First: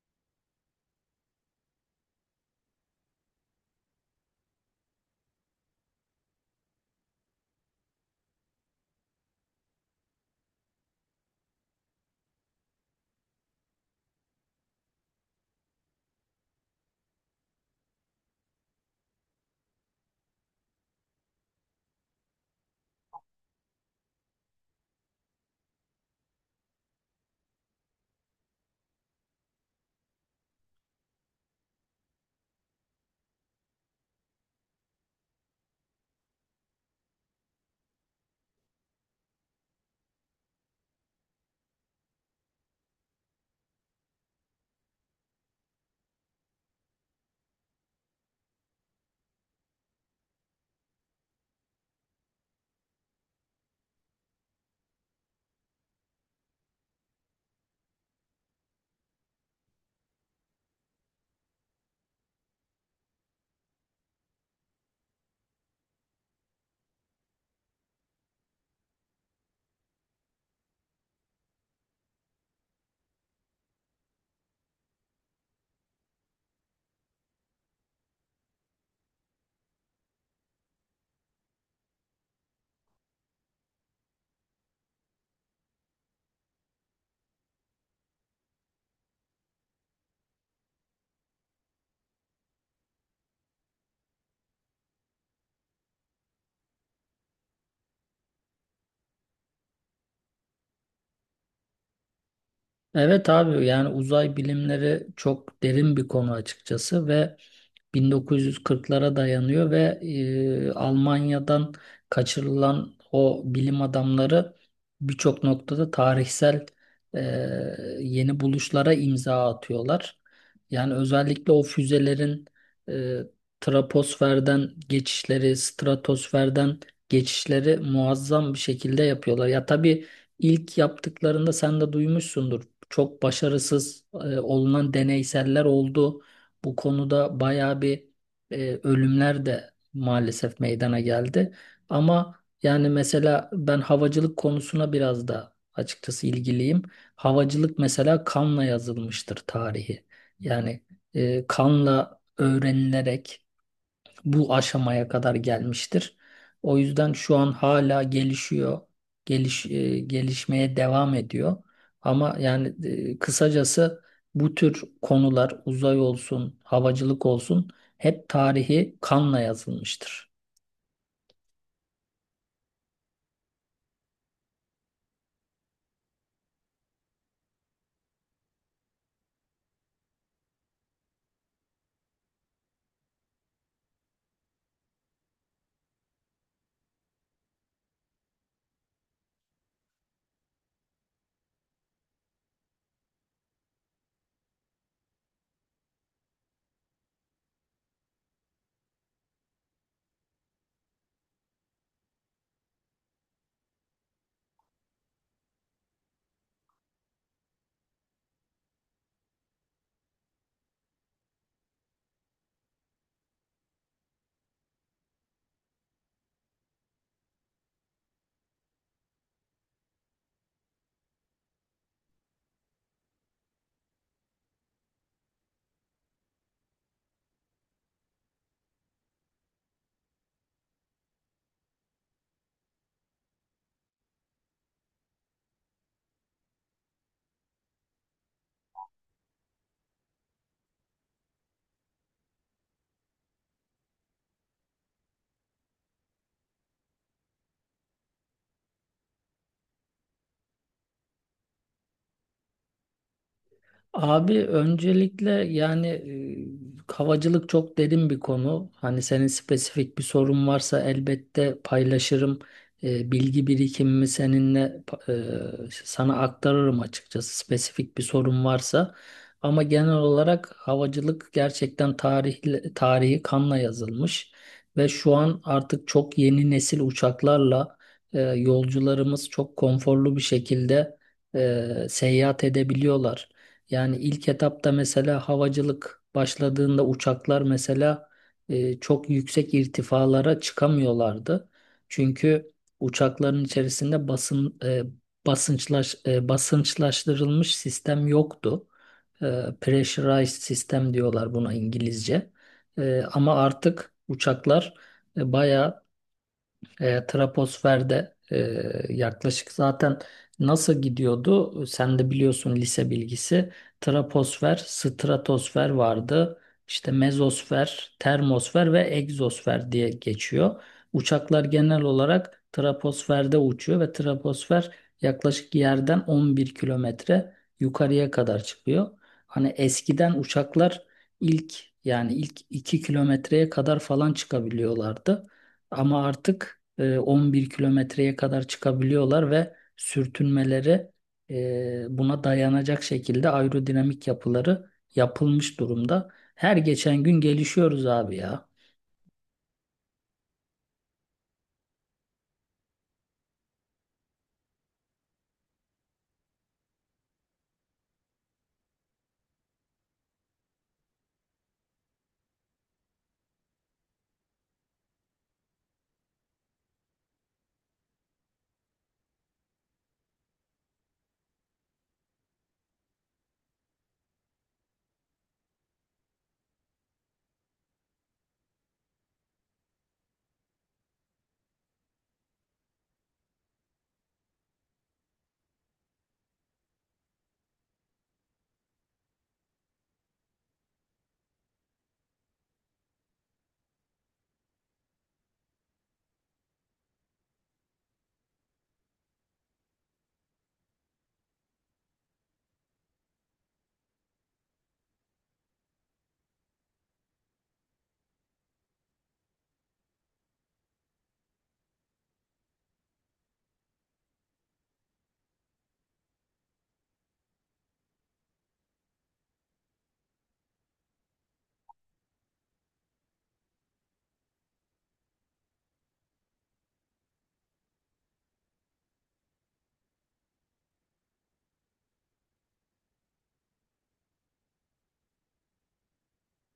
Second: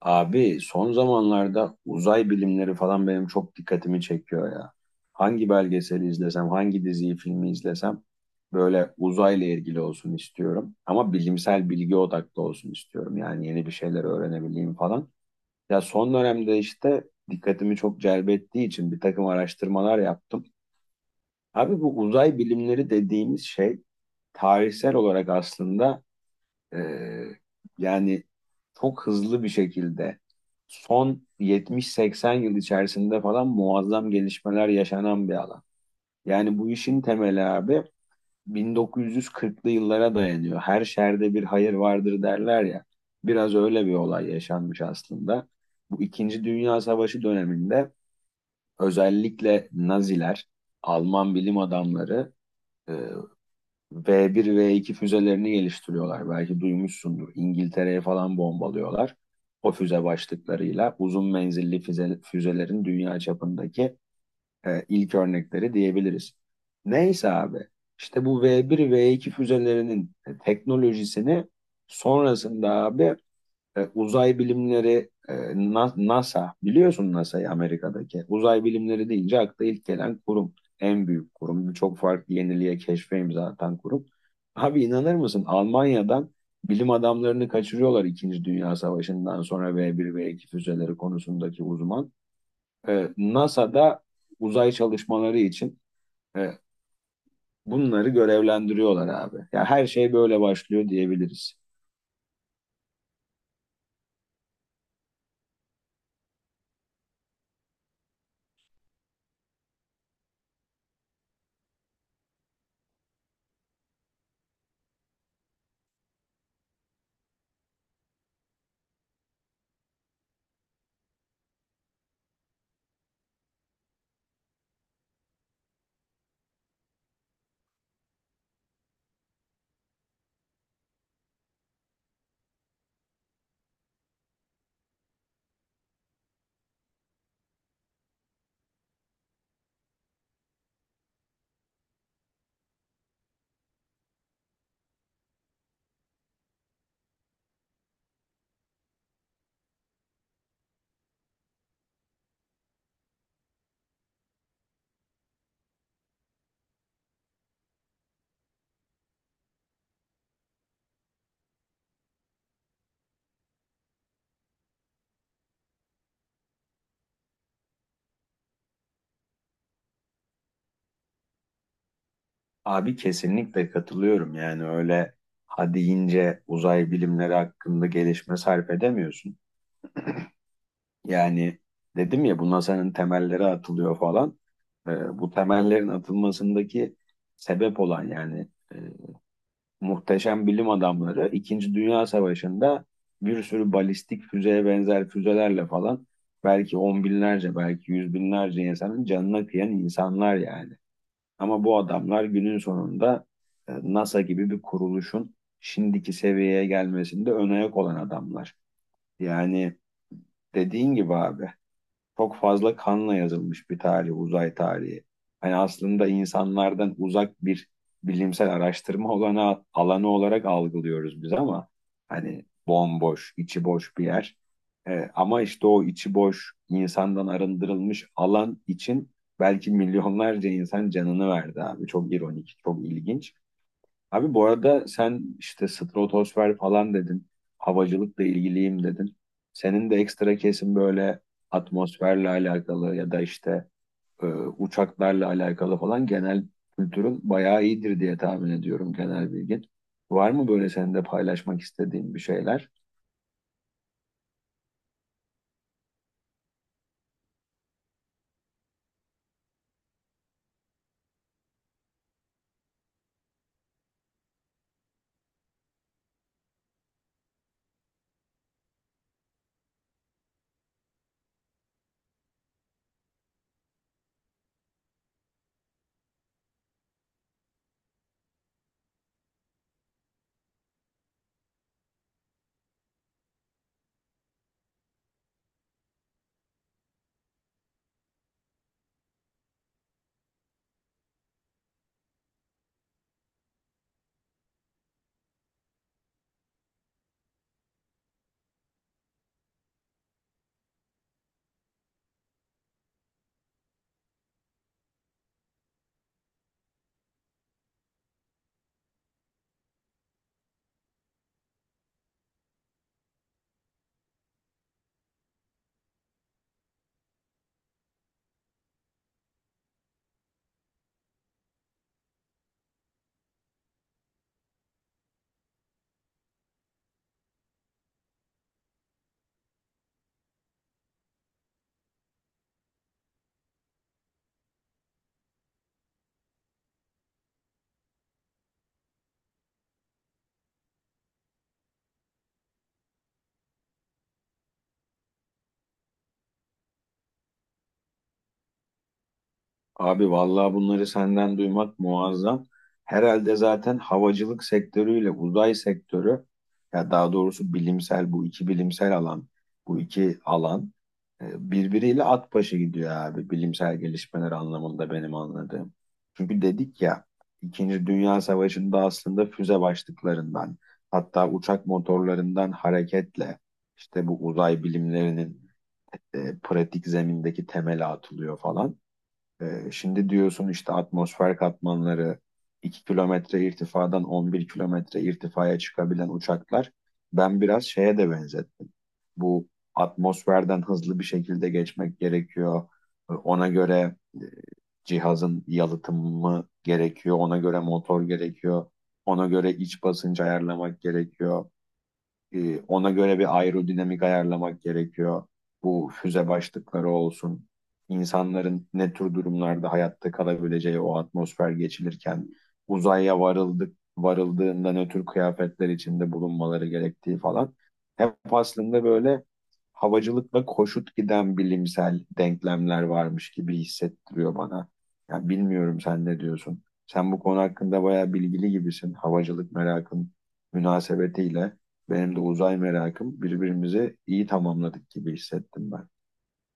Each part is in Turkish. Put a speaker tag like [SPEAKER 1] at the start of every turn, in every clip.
[SPEAKER 1] Abi son zamanlarda uzay bilimleri falan benim çok dikkatimi çekiyor ya. Hangi belgeseli izlesem, hangi diziyi, filmi izlesem böyle uzayla ilgili olsun istiyorum. Ama bilimsel bilgi odaklı olsun istiyorum. Yani yeni bir şeyler öğrenebileyim falan. Ya son dönemde işte dikkatimi çok celbettiği için bir takım araştırmalar yaptım. Abi bu uzay bilimleri dediğimiz şey tarihsel olarak aslında ee, yani çok hızlı bir şekilde son 70-80 yıl içerisinde falan muazzam gelişmeler yaşanan bir alan. Yani bu işin temeli abi 1940'lı yıllara dayanıyor. Her şerde bir hayır vardır derler ya. Biraz öyle bir olay yaşanmış aslında. Bu İkinci Dünya Savaşı döneminde özellikle Naziler, Alman bilim adamları e, V1, V2 füzelerini geliştiriyorlar. Belki duymuşsundur. İngiltere'ye falan bombalıyorlar. O füze başlıklarıyla uzun menzilli füzelerin dünya çapındaki ilk örnekleri diyebiliriz. Neyse abi, işte bu V1, V2 füzelerinin teknolojisini sonrasında abi, uzay bilimleri, NASA biliyorsun, NASA'yı Amerika'daki uzay bilimleri deyince akla ilk gelen kurum, en büyük kurum, çok farklı yeniliğe keşfe imza atan kurum. Abi inanır mısın, Almanya'dan bilim adamlarını kaçırıyorlar İkinci Dünya Savaşı'ndan sonra V1 V2 füzeleri konusundaki uzman. NASA'da uzay çalışmaları için e, bunları görevlendiriyorlar abi. Ya her şey böyle başlıyor diyebiliriz.
[SPEAKER 2] Evet abi, yani uzay bilimleri çok derin bir konu açıkçası ve 1940'lara dayanıyor ve Almanya'dan kaçırılan o bilim adamları birçok noktada tarihsel, e, yeni buluşlara imza atıyorlar. Yani özellikle o füzelerin e, troposferden geçişleri, stratosferden geçişleri muazzam bir şekilde yapıyorlar. Ya tabii ilk yaptıklarında sen de duymuşsundur. Çok başarısız olunan deneyseller oldu. Bu konuda bayağı bir ölümler de maalesef meydana geldi. Ama yani mesela ben havacılık konusuna biraz da açıkçası ilgiliyim. Havacılık mesela kanla yazılmıştır tarihi. Yani kanla öğrenilerek bu aşamaya kadar gelmiştir. O yüzden şu an hala gelişiyor, gelişmeye devam ediyor. Ama yani kısacası bu tür konular uzay olsun, havacılık olsun hep tarihi kanla yazılmıştır.
[SPEAKER 1] Abi kesinlikle katılıyorum. Yani öyle ha deyince uzay bilimleri hakkında gelişme sarf edemiyorsun. Yani dedim ya, bu NASA'nın temelleri atılıyor falan. Bu temellerin atılmasındaki sebep olan, yani e, muhteşem bilim adamları İkinci Dünya Savaşı'nda bir sürü balistik füzeye benzer füzelerle falan belki 10 binlerce, belki 100 binlerce insanın canına kıyan insanlar yani. Ama bu adamlar günün sonunda NASA gibi bir kuruluşun şimdiki seviyeye gelmesinde ön ayak olan adamlar. Yani dediğin gibi abi, çok fazla kanla yazılmış bir tarih, uzay tarihi. Hani aslında insanlardan uzak bir bilimsel araştırma alanı olarak algılıyoruz biz, ama hani bomboş, içi boş bir yer. Ama işte o içi boş, insandan arındırılmış alan için belki milyonlarca insan canını verdi abi. Çok ironik, çok ilginç. Abi bu arada sen işte stratosfer falan dedin. Havacılıkla ilgiliyim dedin. Senin de ekstra kesin böyle atmosferle alakalı ya da işte e, uçaklarla alakalı falan genel kültürün bayağı iyidir diye tahmin ediyorum, genel bilgin. Var mı böyle senin de paylaşmak istediğin bir şeyler?
[SPEAKER 2] Abi öncelikle yani havacılık çok derin bir konu. Hani senin spesifik bir sorun varsa elbette paylaşırım. Bilgi birikimimi seninle sana aktarırım açıkçası spesifik bir sorun varsa. Ama genel olarak havacılık gerçekten tarihle, tarihi kanla yazılmış ve şu an artık çok yeni nesil uçaklarla yolcularımız çok konforlu bir şekilde seyahat edebiliyorlar. Yani ilk etapta mesela havacılık başladığında uçaklar mesela çok yüksek irtifalara çıkamıyorlardı. Çünkü uçakların içerisinde basınçlaştırılmış sistem yoktu. E, Pressurized sistem diyorlar buna İngilizce. Ama artık uçaklar, e, bayağı troposferde, yaklaşık, zaten nasıl gidiyordu? Sen de biliyorsun, lise bilgisi. Troposfer, stratosfer vardı. İşte mezosfer, termosfer ve egzosfer diye geçiyor. Uçaklar genel olarak troposferde uçuyor ve troposfer yaklaşık yerden 11 kilometre yukarıya kadar çıkıyor. Hani eskiden uçaklar ilk, yani ilk 2 kilometreye kadar falan çıkabiliyorlardı. Ama artık 11 kilometreye kadar çıkabiliyorlar ve sürtünmeleri buna dayanacak şekilde aerodinamik yapıları yapılmış durumda. Her geçen gün gelişiyoruz abi ya.
[SPEAKER 1] Abi vallahi bunları senden duymak muazzam. Herhalde zaten havacılık sektörüyle uzay sektörü, ya daha doğrusu bu iki bilimsel alan, bu iki alan birbiriyle at başı gidiyor abi, bilimsel gelişmeler anlamında benim anladığım. Çünkü dedik ya, İkinci Dünya Savaşı'nda aslında füze başlıklarından, hatta uçak motorlarından hareketle işte bu uzay bilimlerinin pratik zemindeki temeli atılıyor falan. Şimdi diyorsun işte atmosfer katmanları, 2 kilometre irtifadan 11 kilometre irtifaya çıkabilen uçaklar, ben biraz şeye de benzettim. Bu atmosferden hızlı bir şekilde geçmek gerekiyor. Ona göre cihazın yalıtımı gerekiyor. Ona göre motor gerekiyor. Ona göre iç basıncı ayarlamak gerekiyor. Ona göre bir aerodinamik ayarlamak gerekiyor. Bu füze başlıkları olsun. İnsanların ne tür durumlarda hayatta kalabileceği, o atmosfer geçilirken uzaya varıldığında ne tür kıyafetler içinde bulunmaları gerektiği falan. Hep aslında böyle havacılıkla koşut giden bilimsel denklemler varmış gibi hissettiriyor bana. Yani bilmiyorum, sen ne diyorsun? Sen bu konu hakkında bayağı bilgili gibisin. Havacılık merakın münasebetiyle benim de uzay merakım, birbirimizi iyi tamamladık gibi hissettim ben.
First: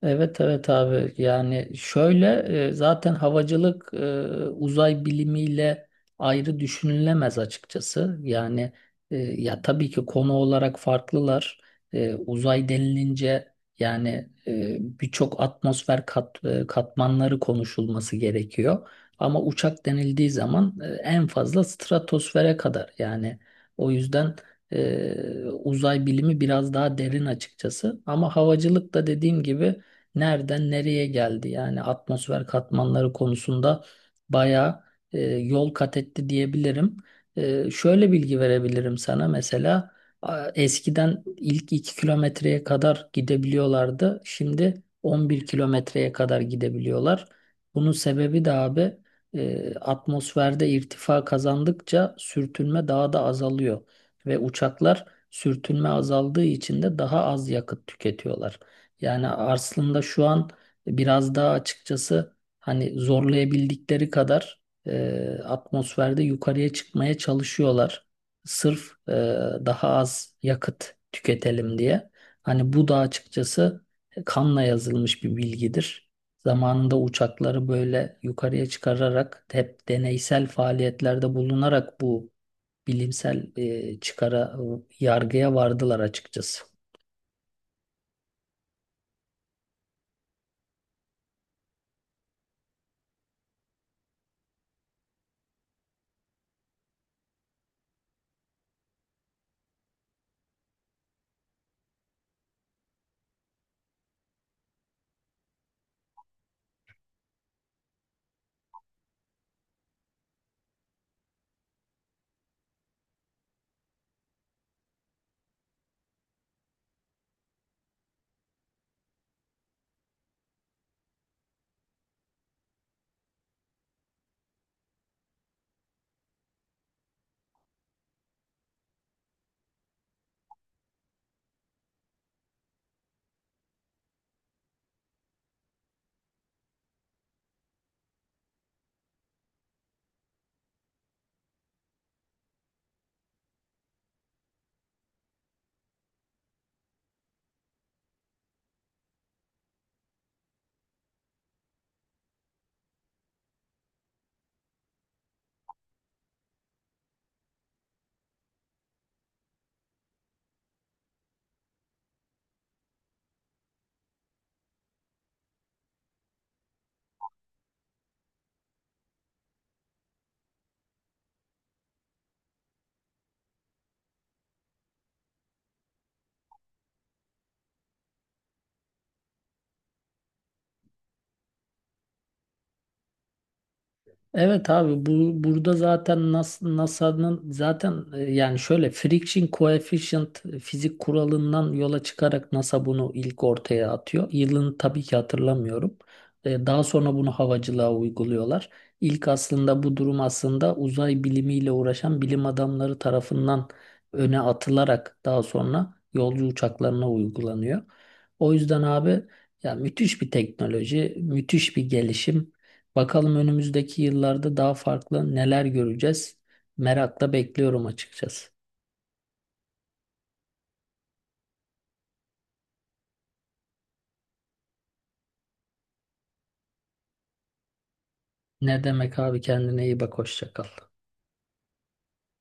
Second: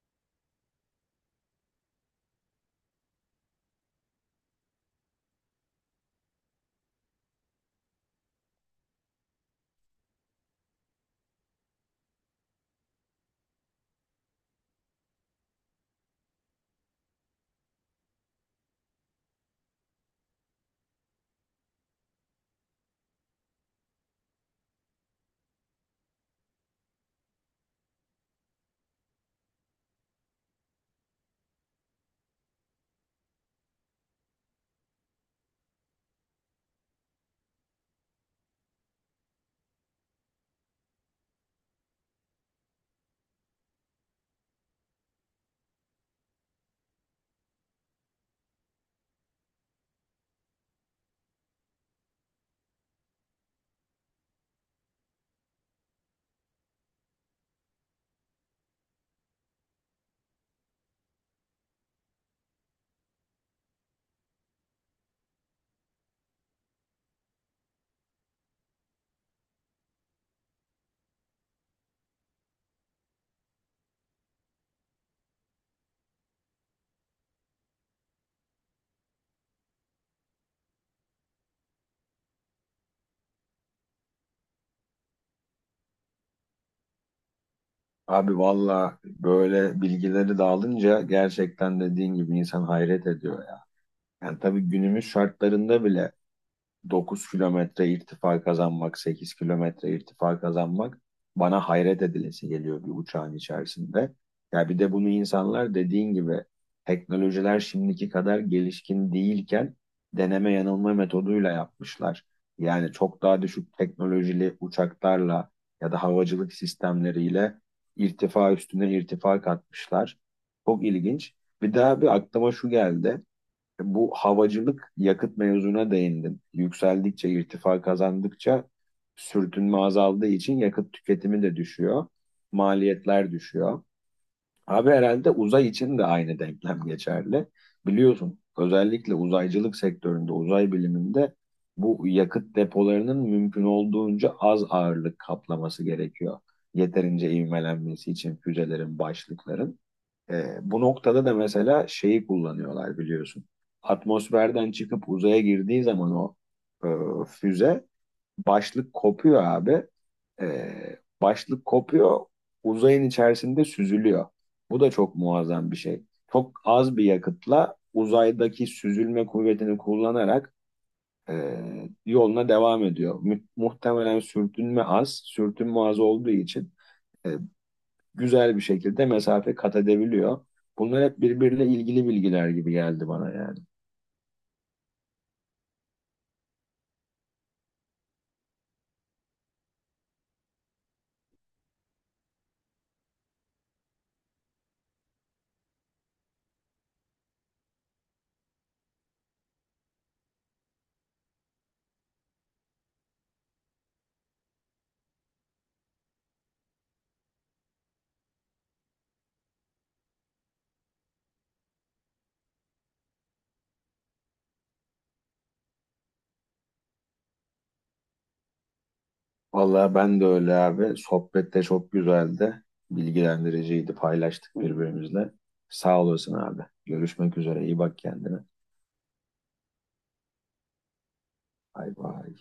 [SPEAKER 2] Evet, evet abi, yani şöyle, zaten havacılık uzay bilimiyle ayrı düşünülemez açıkçası. Yani ya tabii ki konu olarak farklılar. Uzay denilince yani, birçok atmosfer katmanları konuşulması gerekiyor. Ama uçak denildiği zaman en fazla stratosfere kadar, yani o yüzden uzay bilimi biraz daha derin açıkçası. Ama havacılık da, dediğim gibi, nereden nereye geldi? Yani atmosfer katmanları konusunda bayağı yol kat etti diyebilirim. Şöyle bilgi verebilirim sana mesela, eskiden ilk 2 kilometreye kadar gidebiliyorlardı. Şimdi 11 kilometreye kadar gidebiliyorlar. Bunun sebebi de abi, atmosferde irtifa kazandıkça sürtünme daha da azalıyor ve uçaklar sürtünme azaldığı için de daha az yakıt tüketiyorlar. Yani aslında şu an biraz daha açıkçası hani zorlayabildikleri kadar atmosferde yukarıya çıkmaya çalışıyorlar. Sırf daha az yakıt tüketelim diye. Hani bu da açıkçası kanla yazılmış bir bilgidir. Zamanında uçakları böyle yukarıya çıkararak, hep deneysel faaliyetlerde bulunarak bu bilimsel, e, çıkara yargıya vardılar açıkçası.
[SPEAKER 1] Abi valla böyle bilgileri dağılınca gerçekten dediğin gibi insan hayret ediyor ya. Yani tabii günümüz şartlarında bile 9 kilometre irtifa kazanmak, 8 kilometre irtifa kazanmak bana hayret edilesi geliyor bir uçağın içerisinde. Ya bir de bunu insanlar dediğin gibi teknolojiler şimdiki kadar gelişkin değilken deneme yanılma metoduyla yapmışlar. Yani çok daha düşük teknolojili uçaklarla ya da havacılık sistemleriyle irtifa üstüne irtifa katmışlar. Çok ilginç. Bir daha bir aklıma şu geldi, bu havacılık yakıt mevzuna değindin. Yükseldikçe, irtifa kazandıkça sürtünme azaldığı için yakıt tüketimi de düşüyor. Maliyetler düşüyor. Abi herhalde uzay için de aynı denklem geçerli. Biliyorsun özellikle uzaycılık sektöründe, uzay biliminde bu yakıt depolarının mümkün olduğunca az ağırlık kaplaması gerekiyor. Yeterince ivmelenmesi için füzelerin, başlıkların. Bu noktada da mesela şeyi kullanıyorlar biliyorsun. Atmosferden çıkıp uzaya girdiği zaman o, e, füze başlık kopuyor abi. E, Başlık kopuyor, uzayın içerisinde süzülüyor. Bu da çok muazzam bir şey. Çok az bir yakıtla uzaydaki süzülme kuvvetini kullanarak e, yoluna devam ediyor. Muhtemelen sürtünme az olduğu için e, güzel bir şekilde mesafe kat edebiliyor. Bunlar hep birbiriyle ilgili bilgiler gibi geldi bana yani.
[SPEAKER 2] Evet abi, bu burada zaten NASA'nın zaten, yani şöyle friction coefficient fizik kuralından yola çıkarak NASA bunu ilk ortaya atıyor. Yılını tabii ki hatırlamıyorum. Daha sonra bunu havacılığa uyguluyorlar. İlk aslında bu durum, aslında uzay bilimiyle uğraşan bilim adamları tarafından öne atılarak daha sonra yolcu uçaklarına uygulanıyor. O yüzden abi, ya, müthiş bir teknoloji, müthiş bir gelişim. Bakalım önümüzdeki yıllarda daha farklı neler göreceğiz. Merakla bekliyorum açıkçası.
[SPEAKER 1] Vallahi ben de öyle abi. Sohbet de çok güzeldi. Bilgilendiriciydi. Paylaştık birbirimizle. Sağ olasın abi. Görüşmek üzere. İyi bak kendine.
[SPEAKER 2] Ne demek abi, kendine iyi bak, hoşça kal.
[SPEAKER 1] Bay bay.